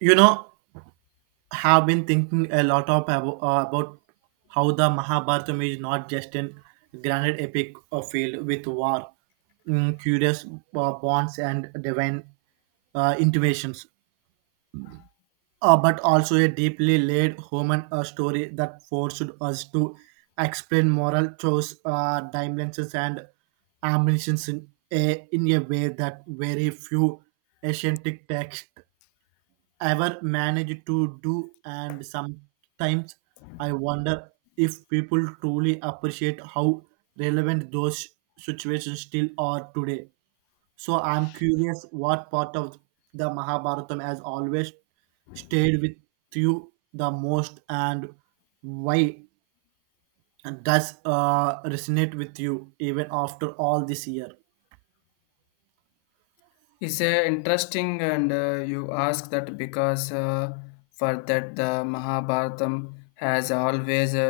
you know have been thinking a lot about how the mahabharata is not just an granite epic filled with war, curious bonds and divine intimations, but also a deeply laid human story that forced us to explain moral choice dimensions and ambitions in a way that very few ancient texts ever managed to do. And sometimes I wonder if people truly appreciate how relevant those situations still are today. So I'm curious, what part of the mahabharatam has always stayed with you the most, and why does resonate with you even after all this year? It's interesting, and you ask that because for that the Mahabharatam has always uh,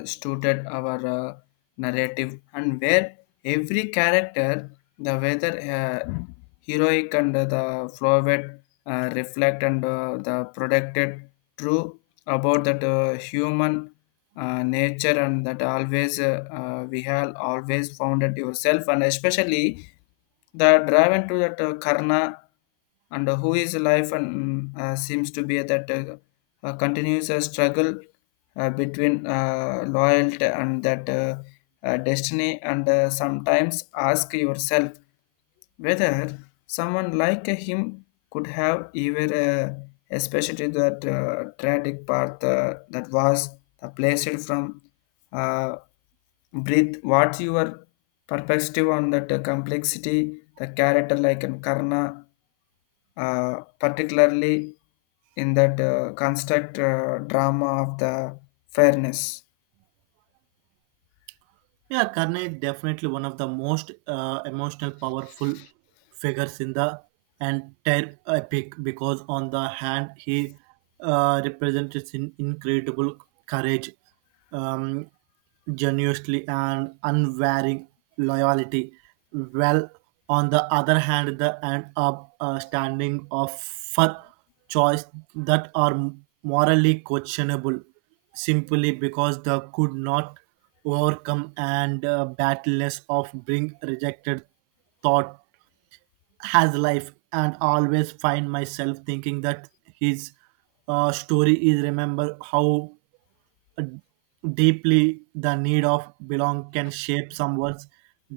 uh, suited our narrative, and where every character, the whether heroic and the flawed, reflect and the protected true about that human nature and that always we have always found it yourself and especially the driven to that karna and who is life and seems to be that continues a struggle between loyalty and that destiny and sometimes ask yourself whether someone like him could have even, especially that tragic path that was the placed from uh, breathe. What's your perspective on that complexity, the character like in Karna, uh, particularly in that construct drama of the fairness? Yeah, Karna is definitely one of the most emotional, powerful figures in the entire epic because, on the hand, he represents in incredible courage, um, generously, and unwavering loyalty. Well, on the other hand, the end up standing of for choice that are morally questionable simply because they could not overcome and battles of bring rejected thought has life. And always find myself thinking that his story is remember how deeply the need of belong can shape someone's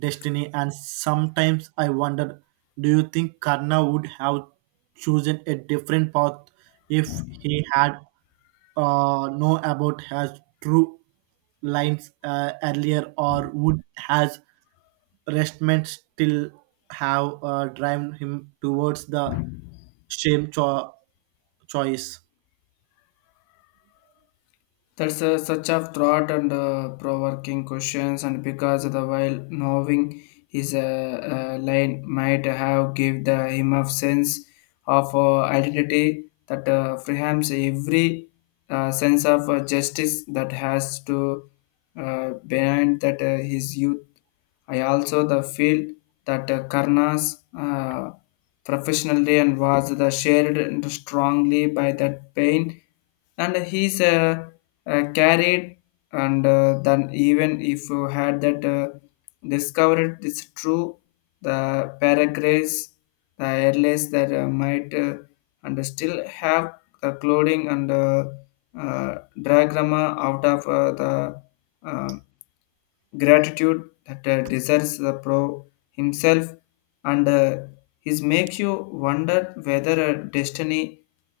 destiny. And sometimes I wonder, do you think karna would have chosen a different path if he had know about his true lines earlier, or would has restment still have driven him towards the same choice? That's a, such a broad and provoking questions, and because the while knowing his line might have give the him of sense of identity that frames every sense of justice that has to behind that his youth. I also the feel that Karna's professionally and was the shared and strongly by that pain and he's carried and then even if you had that discovered it's true the paragraphs the airless that might and still have the clothing and uh, diagrama out of the uh, gratitude that desires the pro himself and his makes you wonder whether a destiny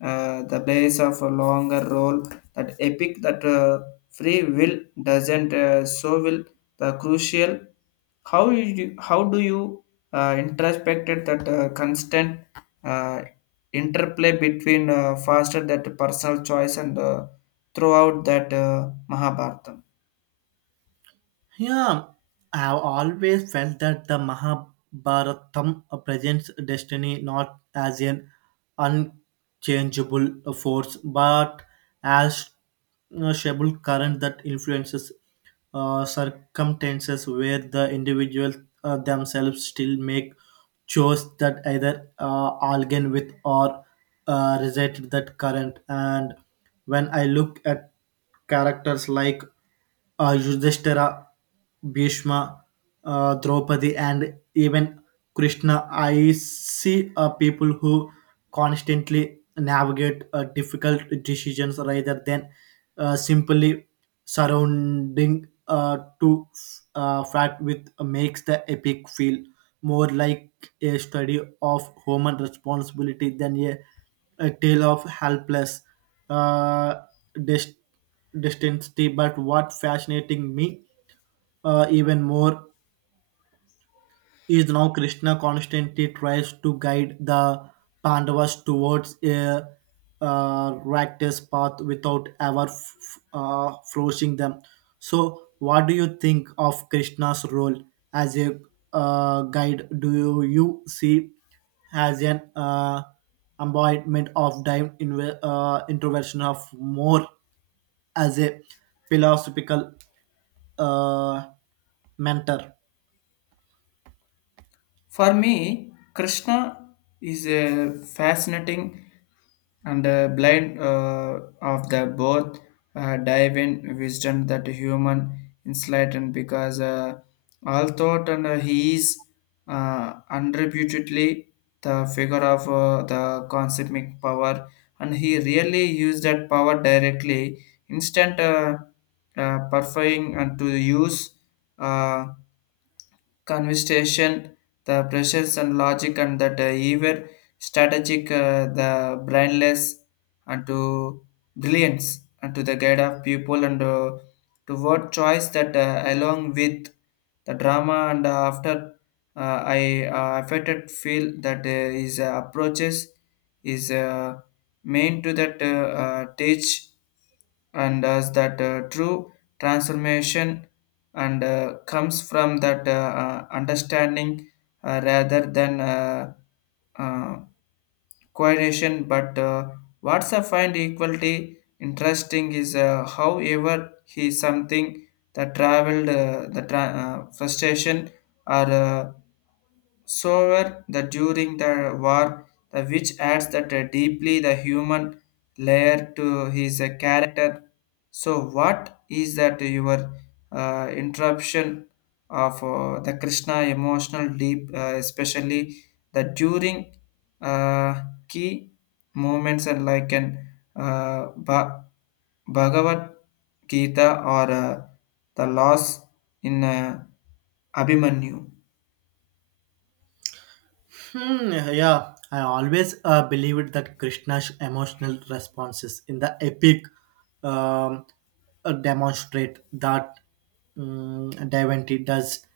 the place of a longer role that epic that free will doesn't so will the crucial how do you introspected that constant uh, interplay between faster that personal choice and throughout that mahabharata. Yeah, I have always felt that the Mahabharatam presents destiny not as an unchangeable force, but as a stable current that influences circumstances where the individuals themselves still make choices that either align with or reject that current. And when I look at characters like Yudhishthira, Bhishma, Draupadi, and even Krishna, I see people who constantly navigate difficult decisions rather than simply surrounding to fact with makes the epic feel more like a study of human responsibility than a tale of helpless uh, dis- destiny. But what fascinating me even more is now Krishna constantly tries to guide the Pandavas towards a righteous path without ever forcing them. So, what do you think of Krishna's role as a guide? Do you see as an embodiment of dive introversion of more as a philosophical uh, mentor? For me, Krishna is a fascinating and a blind of the both dive in wisdom that human enlightened because all thought and he is unrebutedly the figure of the cosmic power and he really used that power directly instant purifying and to use uh, conversation, the pressures and logic, and that even strategic, the brainless, and to brilliance, and to the guide of people, and toward choice that along with the drama and after I affected feel that his approaches is main to that teach and as that true transformation and comes from that understanding rather than uh, coercion but what's I find equally interesting is however he something that traveled frustration or so were the during the war, the which adds that deeply the human layer to his character. So, what is that your interruption of the Krishna emotional deep, especially the during uh, key moments and like an uh, ba- Bhagavad Gita or the loss in Abhimanyu? Hmm, yeah, I always believed that Krishna's emotional responses in the epic um, demonstrate that divinity does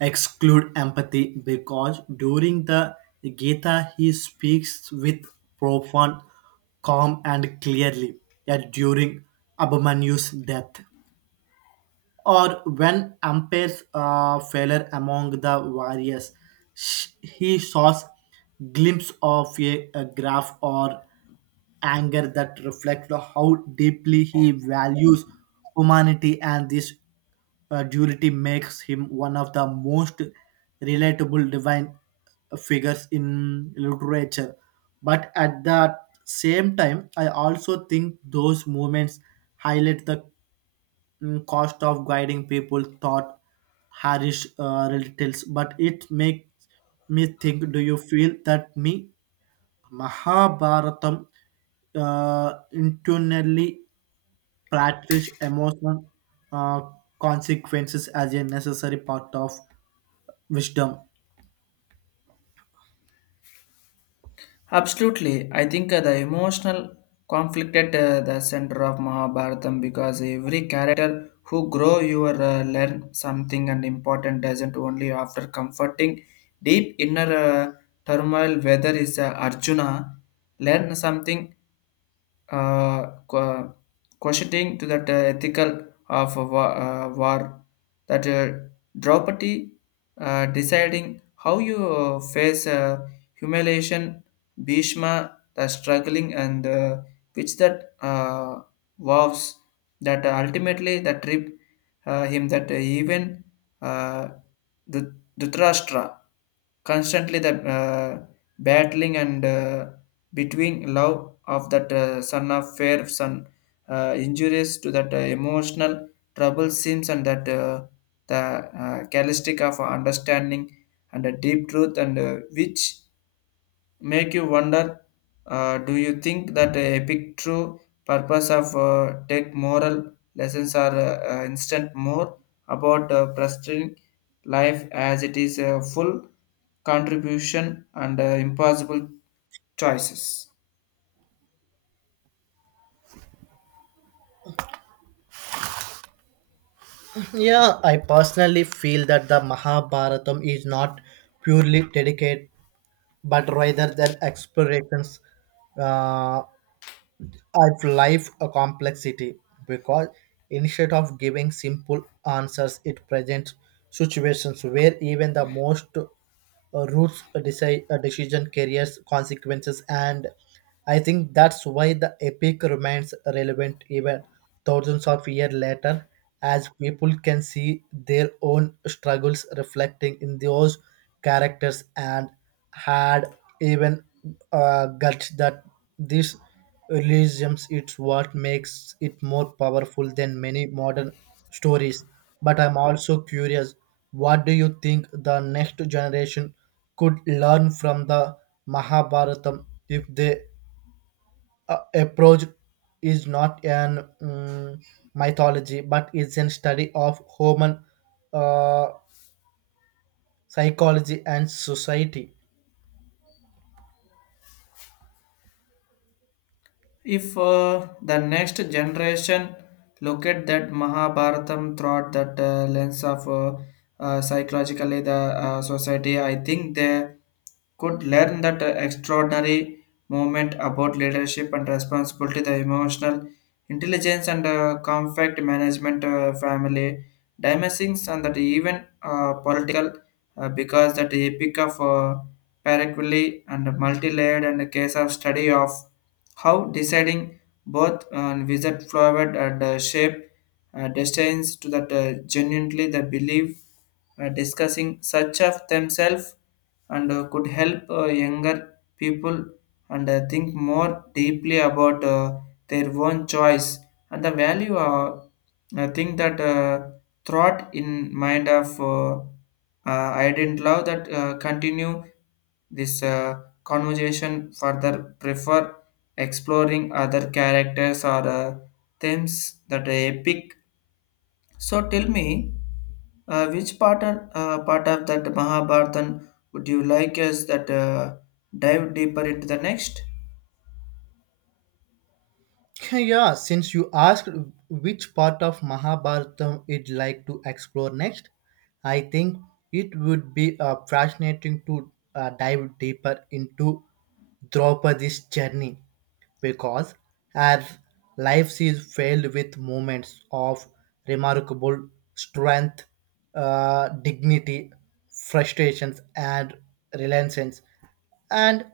exclude empathy because during the Gita he speaks with profound calm and clearly, yet during Abhimanyu's death or when umpires failure among the warriors, he saws glimpse of a graph or anger that reflects how deeply he values humanity. And this duality makes him one of the most relatable divine figures in literature, but at the same time I also think those movements highlight the cost of guiding people thought Harish relatives. But it makes me think, do you feel that me Mahabharatam intentionally practiced emotional uh, consequences as a necessary part of wisdom? Absolutely. I think the emotional conflict at the center of Mahabharatam because every character who grow your learn something and important doesn't only after comforting deep inner turmoil whether is Arjuna learn something uh, qu- questioning to that ethical of a war that Draupadi deciding how you face humiliation Bhishma the struggling and which that vows that ultimately the trip him that even uh, Dhut- Dhritarashtra constantly the battling and between love of that son of fair son injuries to that emotional trouble seems and that the calistic of understanding and a deep truth and which make you wonder do you think that epic true purpose of take moral lessons are instant more about pursuing life as it is a full contribution and impossible choices. Yeah, I personally feel that the Mahabharatam is not purely dedicated, but rather than explorations uh, I've life a complexity, because instead of giving simple answers, it presents situations where even the most roots a decision carries consequences, and I think that's why the epic remains relevant even thousands of years later, as people can see their own struggles reflecting in those characters and had even guts that this religions, it's what makes it more powerful than many modern stories. But I'm also curious, what do you think the next generation could learn from the mahabharatam if they approach is not an mythology but is a study of human uh, psychology and society? If the next generation look at that Mahabharatam throughout that lens of psychologically the society, I think they could learn that extraordinary moment about leadership and responsibility, the emotional intelligence and conflict management, family dimensions, and that even political because that epic of Paraquilly and multi-layered and a case of study of how deciding both visit forward and shape destines to that genuinely the belief discussing such of themselves and could help younger people and think more deeply about their own choice and the value are a thing that thought in mind of I didn't love that continue this conversation further prefer exploring other characters or themes that are epic. So tell me which part of that mahabharatan would you like us that dive deeper into the next. Yeah, since you asked which part of Mahabharata you'd like to explore next, I think it would be fascinating to dive deeper into Draupadi's journey, because her life is filled with moments of remarkable strength, dignity, frustrations, and relentlessness, and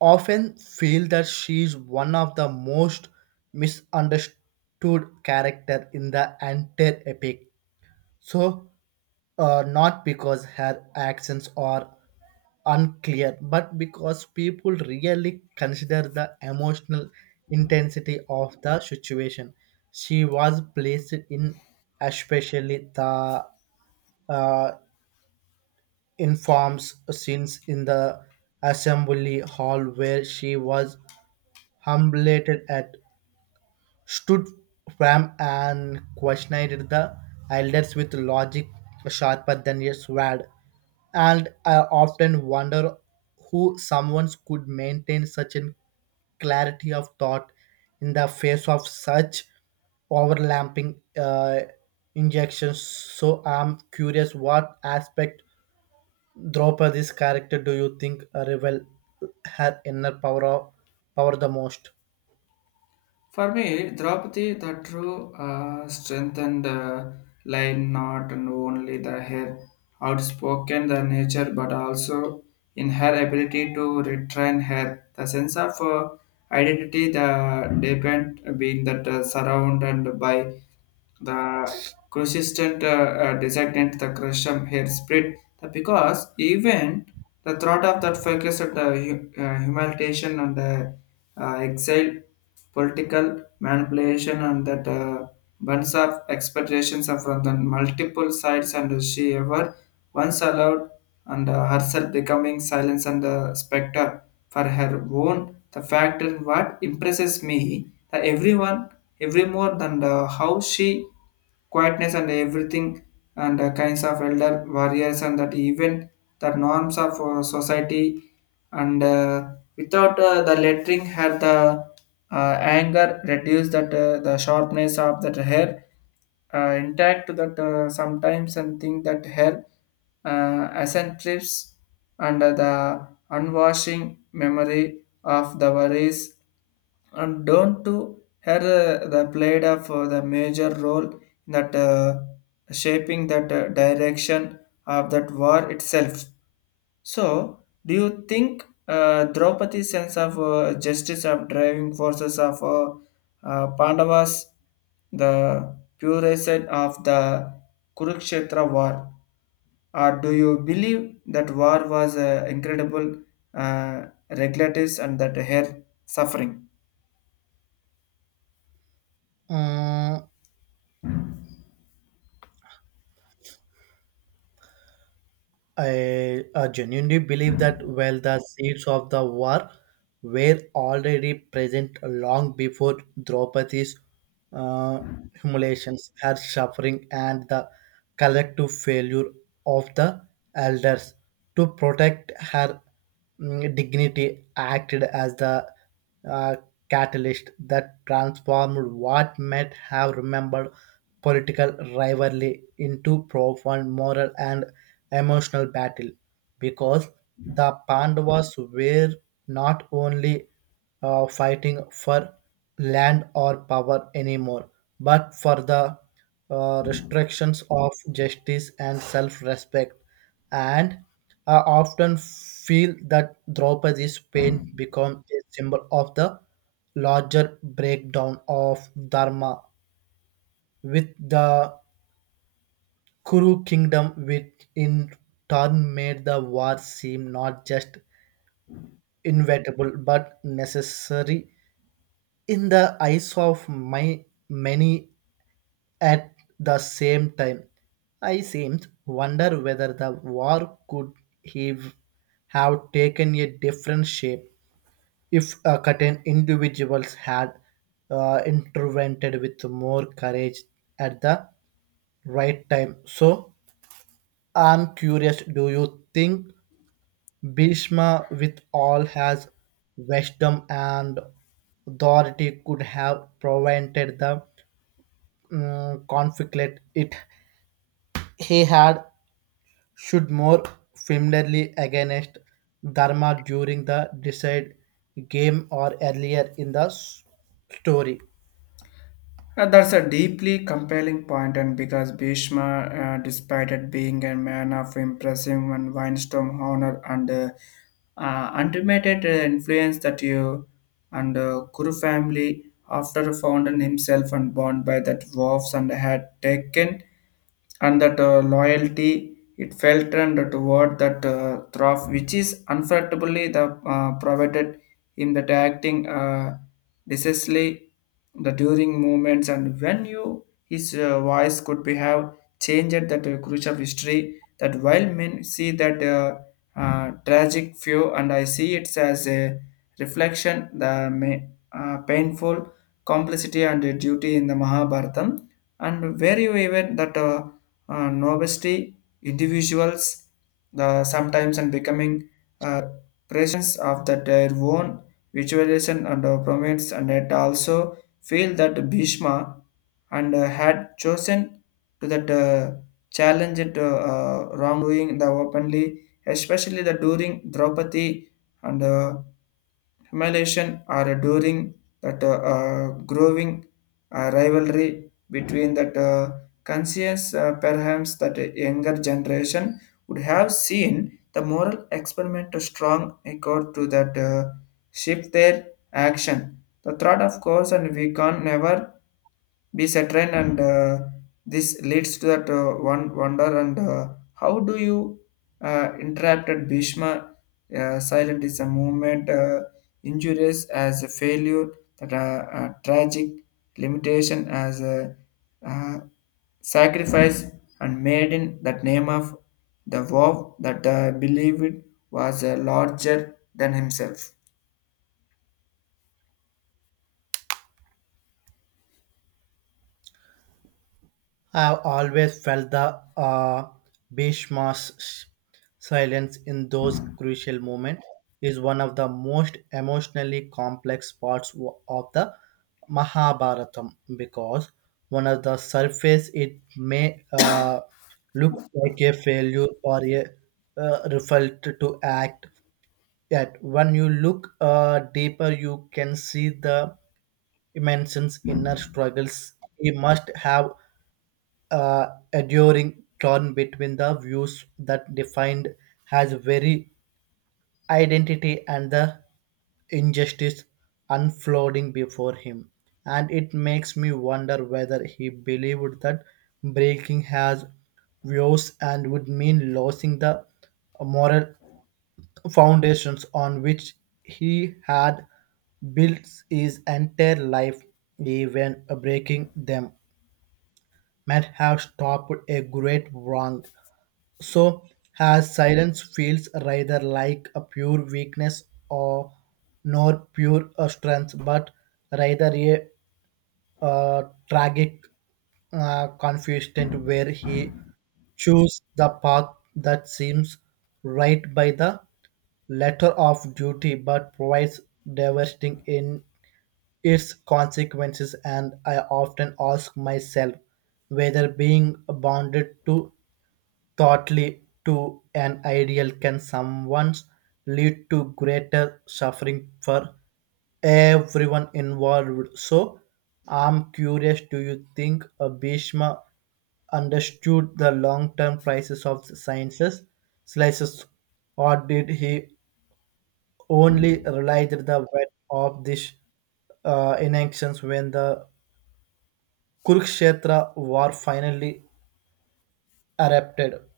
often feel that she is one of the most misunderstood character in the entire epic. So, not because her actions are unclear, but because people really consider the emotional intensity of the situation she was placed in, especially the uh, informs scenes in the assembly hall where she was humiliated at stood firm and questioned the elders with logic sharper than a sword. And I often wonder who someone could maintain such a clarity of thought in the face of such overlapping injections. So I'm curious, what aspect Draupadi's character do you think reveal her inner power the most? For me, Draupadi, the true strengthened line, not only the her outspoken the nature, but also in her ability to retrain her the sense of identity, the dependent being that surrounded by the consistent designate the crushum hair split the, because even the thought of that focus at the humiliation and the exile political manipulation and that bunch of expectations are from the multiple sides and she ever once allowed and herself becoming silence and the specter for her own the fact and what impresses me that everyone every more than the, how she quietness and everything and kinds of elder warriors and that even the norms of society and without the lettering had the anger reduced that the sharpness of that hair intact that sometimes and think that hair eccentrics under the unwashing memory of the worries and don't to her the played of the major role in that shaping that direction of that war itself. So, do you think Draupadi's sense of justice of driving forces of Pandavas, the purest of the Kurukshetra war, or do you believe that war was incredible regulatives and that her suffering? Mm, I genuinely believe that while the seeds of the war were already present long before Draupadi's uh, humiliations, her suffering and the collective failure of the elders to protect her dignity acted as the uh, catalyst that transformed what might have remembered political rivalry into profound moral and emotional battle, because the Pandavas were not only fighting for land or power anymore, but for the restrictions of justice and self respect. And I often feel that Draupadi's pain becomes a symbol of the larger breakdown of Dharma, with the Kuru kingdom, which in turn made the war seem not just inevitable but necessary in the eyes of my many. At the same time, I seemed wonder whether the war could have have taken a different shape if certain individuals had intervened with more courage at the right time. So I'm curious, do you think Bhishma, with all his wisdom and authority, could have prevented the conflict it he had should more familiarly against Dharma during the decide game or earlier in the story? That's a deeply compelling point, and because Bhishma, despite it being a man of impressive and Weinstone honor and ultimate influence that you and Kuru family, after found himself and bound by that wolves and had taken and that loyalty it felt and toward that trough which is unfortunately the provided in that acting decisively the during moments and when you his voice could be have changed that crucial history that while men see that tragic view and I see it as a reflection the ma- painful complicity and duty in the mahabharatam and where you even that novelty individuals the sometimes and becoming uh, presence of that their own visualization and prominence and it also feel that Bhishma and had chosen to that challenge it wrongdoing the openly especially the during Draupadi and Humiliation or during that growing rivalry between that conscience, perhaps that younger generation would have seen the moral experiment to strong accord to that shift their action. The thought, of course, and we can never be certain and this leads to that one wonder and how do you interact at Bhishma silent is a movement injurious as a failure that tragic limitation as a uh, sacrifice and made in that name of the vow that believed was larger than himself. I've always felt the Bhishma's silence in those crucial moments is one of the most emotionally complex parts of the Mahabharatam, because one of the surface it may look like a failure or a revolt to act, yet when you look deeper you can see the immense inner struggles he must have uh, enduring, torn between the views that defined has very identity and the injustice unfolding before him. And it makes me wonder whether he believed that breaking his views and would mean losing the moral foundations on which he had built his entire life, even breaking them might have stopped a great wrong. So, as silence feels rather like a pure weakness or nor pure strength, but rather a tragic confused where he choose the path that seems right by the letter of duty but provides devastating in its consequences. And I often ask myself whether being bounded to thoughtly to an ideal can sometimes lead to greater suffering for everyone involved. So, I'm curious, do you think Bhishma understood the long term prices of the sciences slices, or did he only realize the weight of these inactions when the Kurukshetra war finally erupted?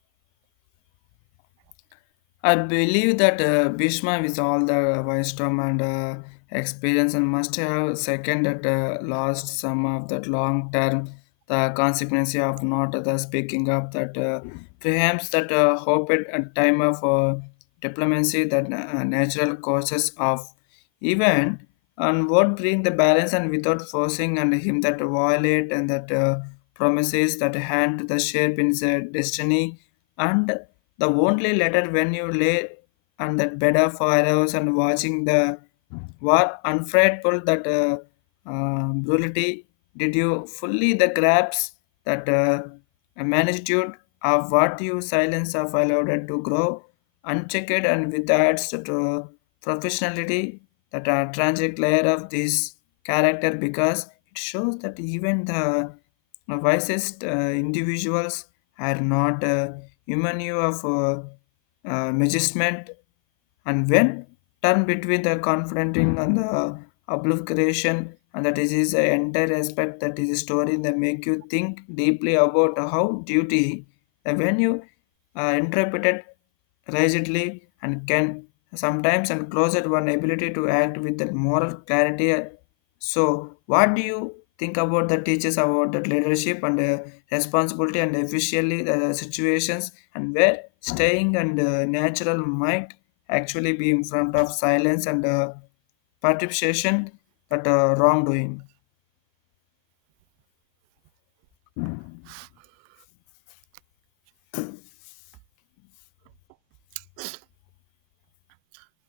I believe that Bhishma, with all the wisdom and experience, and must have second that lost some of that long term, the consequence of not the speaking up that perhaps that hope it at a time of diplomacy that natural causes of event and what bring the balance and without forcing and him that violate and that promises that hand to the shape in the destiny and the only letter when you lay on that bed of 4 hours and watching the war unfriendful that brutality did you fully the grasp that magnitude of what you silence have allowed to grow unchecked and without that professionality that are tragic layer of this character because it shows that even the wisest individuals are not human view of measurement and when turn between the confronting and the obfuscation, and that is the entire aspect that is a story that make you think deeply about how duty when you interpret it rigidly and can sometimes and closer one ability to act with that moral clarity. So, what do you think about the teachers about that leadership and responsibility and efficiently the situations and where staying and natural might actually be in front of silence and participation that wrongdoing?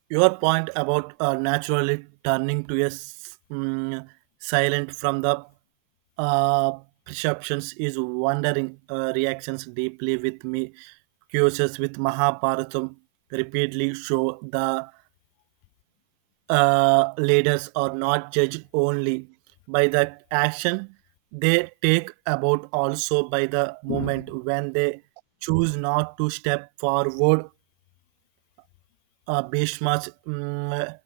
Your point about naturally turning to a silent from the uh, perceptions is wondering reactions deeply with me. Curious with Mahabharatam repeatedly show the leaders are not judged only by the action they take about also by the moment when they choose not to step forward. Bishma's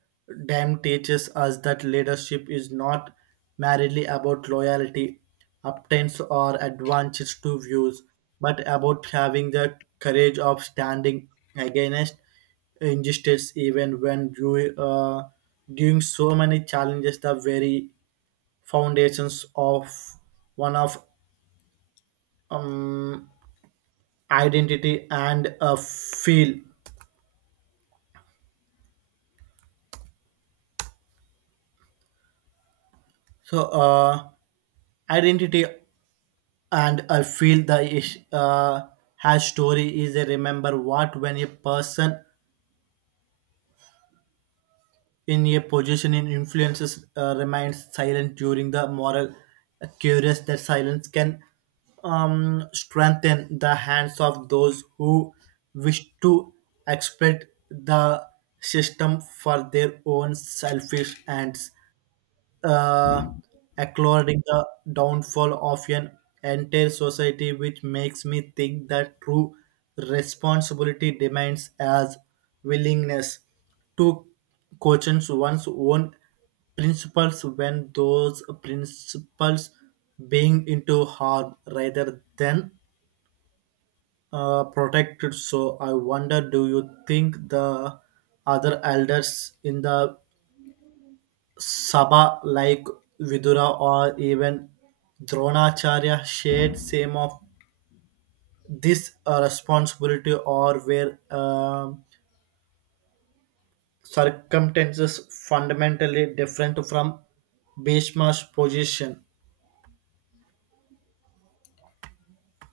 Dam teaches us that leadership is not merely about loyalty, obtains, or advances to views, but about having the courage of standing against injustice even when you doing so many challenges the very foundations of one of um, identity and a feel so identity. And I feel the hash story is a remember what when a person in a position in influences remains silent during the moral curious that silence can strengthen the hands of those who wish to exploit the system for their own selfish ends, uh, acknowledging the downfall of an entire society, which makes me think that true responsibility demands as willingness to question one's own principles when those principles being into harm rather than protected. So I wonder, do you think the other elders in the Sabha like Vidura or even Dronacharya shared same of this responsibility, or where circumstances fundamentally different from Bhishma's position?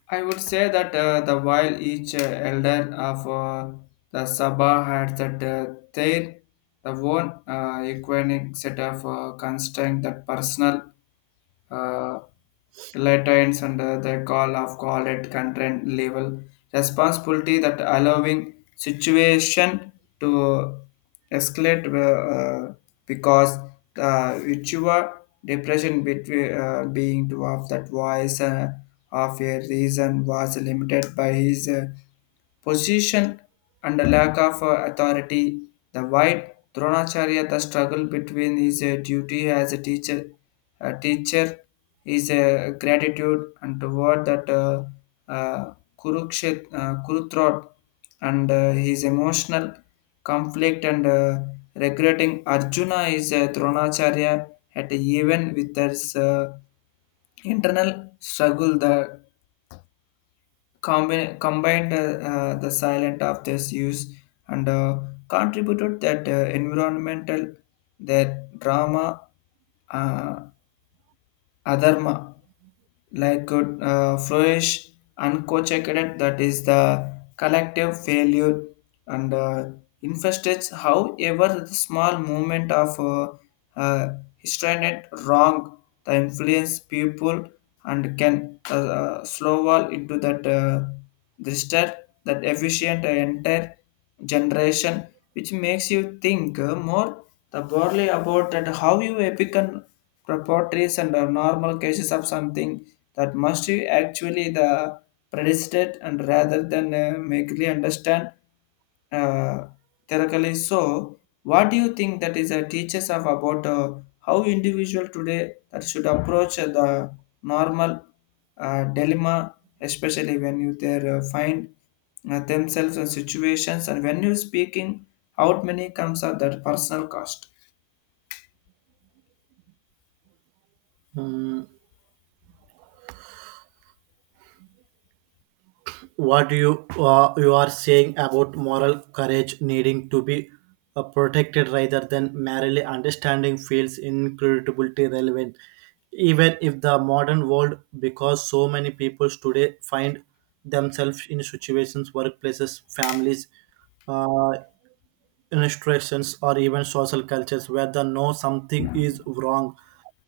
I would say that the while each elder of the Sabha had that their the one equining set of constraint that personal uh, letter under the call of call at country level responsibility that allowing situation to escalate because the virtual depression between being to of that voice of a reason was limited by his position and a lack of authority, the white Dronacharya, the struggle between his duty as a teacher, his gratitude and toward that uh, Kurukshet, Kurutrod, and his emotional conflict and regretting Arjuna is Dronacharya at even with his internal struggle the combined the silent of this use and contributed that environmental that drama uh, adharma like could flourish uncochecked that is the collective failure and infestates however the small movement of histrionic wrong the influence people and can slow all into that register that efficient entire generation which makes you think more the broadly about that how you epic portrays under normal cases of something that must be actually the predicate and rather than make really understand uh, theoretically. So, what do you think that is a teaches of about how individual today that should approach the normal dilemma, especially when you there find themselves in situations and when you're speaking, how many comes at that personal cost? Hmm, what you are saying about moral courage needing to be protected rather than merely understanding feels incredibly relevant even if the modern world, because so many people today find themselves in situations workplaces families uh, institutions or even social cultures where the know something is wrong,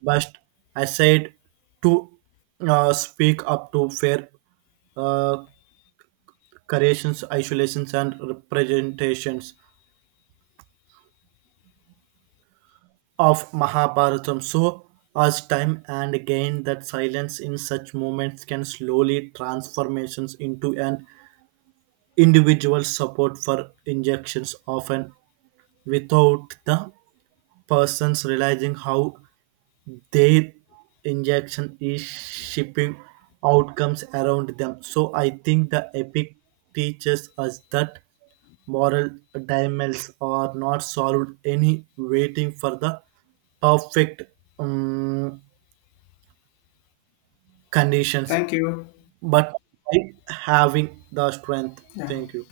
but I said to speak up to fair uh, creations, isolations, and representations of Mahabharata. So, as time and again, that silence in such moments can slowly transformations into an individual support for injections, often without the persons realizing how their injection is shaping outcomes around them. So, I think the epic teaches us that moral dilemmas are not solved any waiting for the perfect um, conditions, Thank you. but by having the strength. Yeah. Thank you.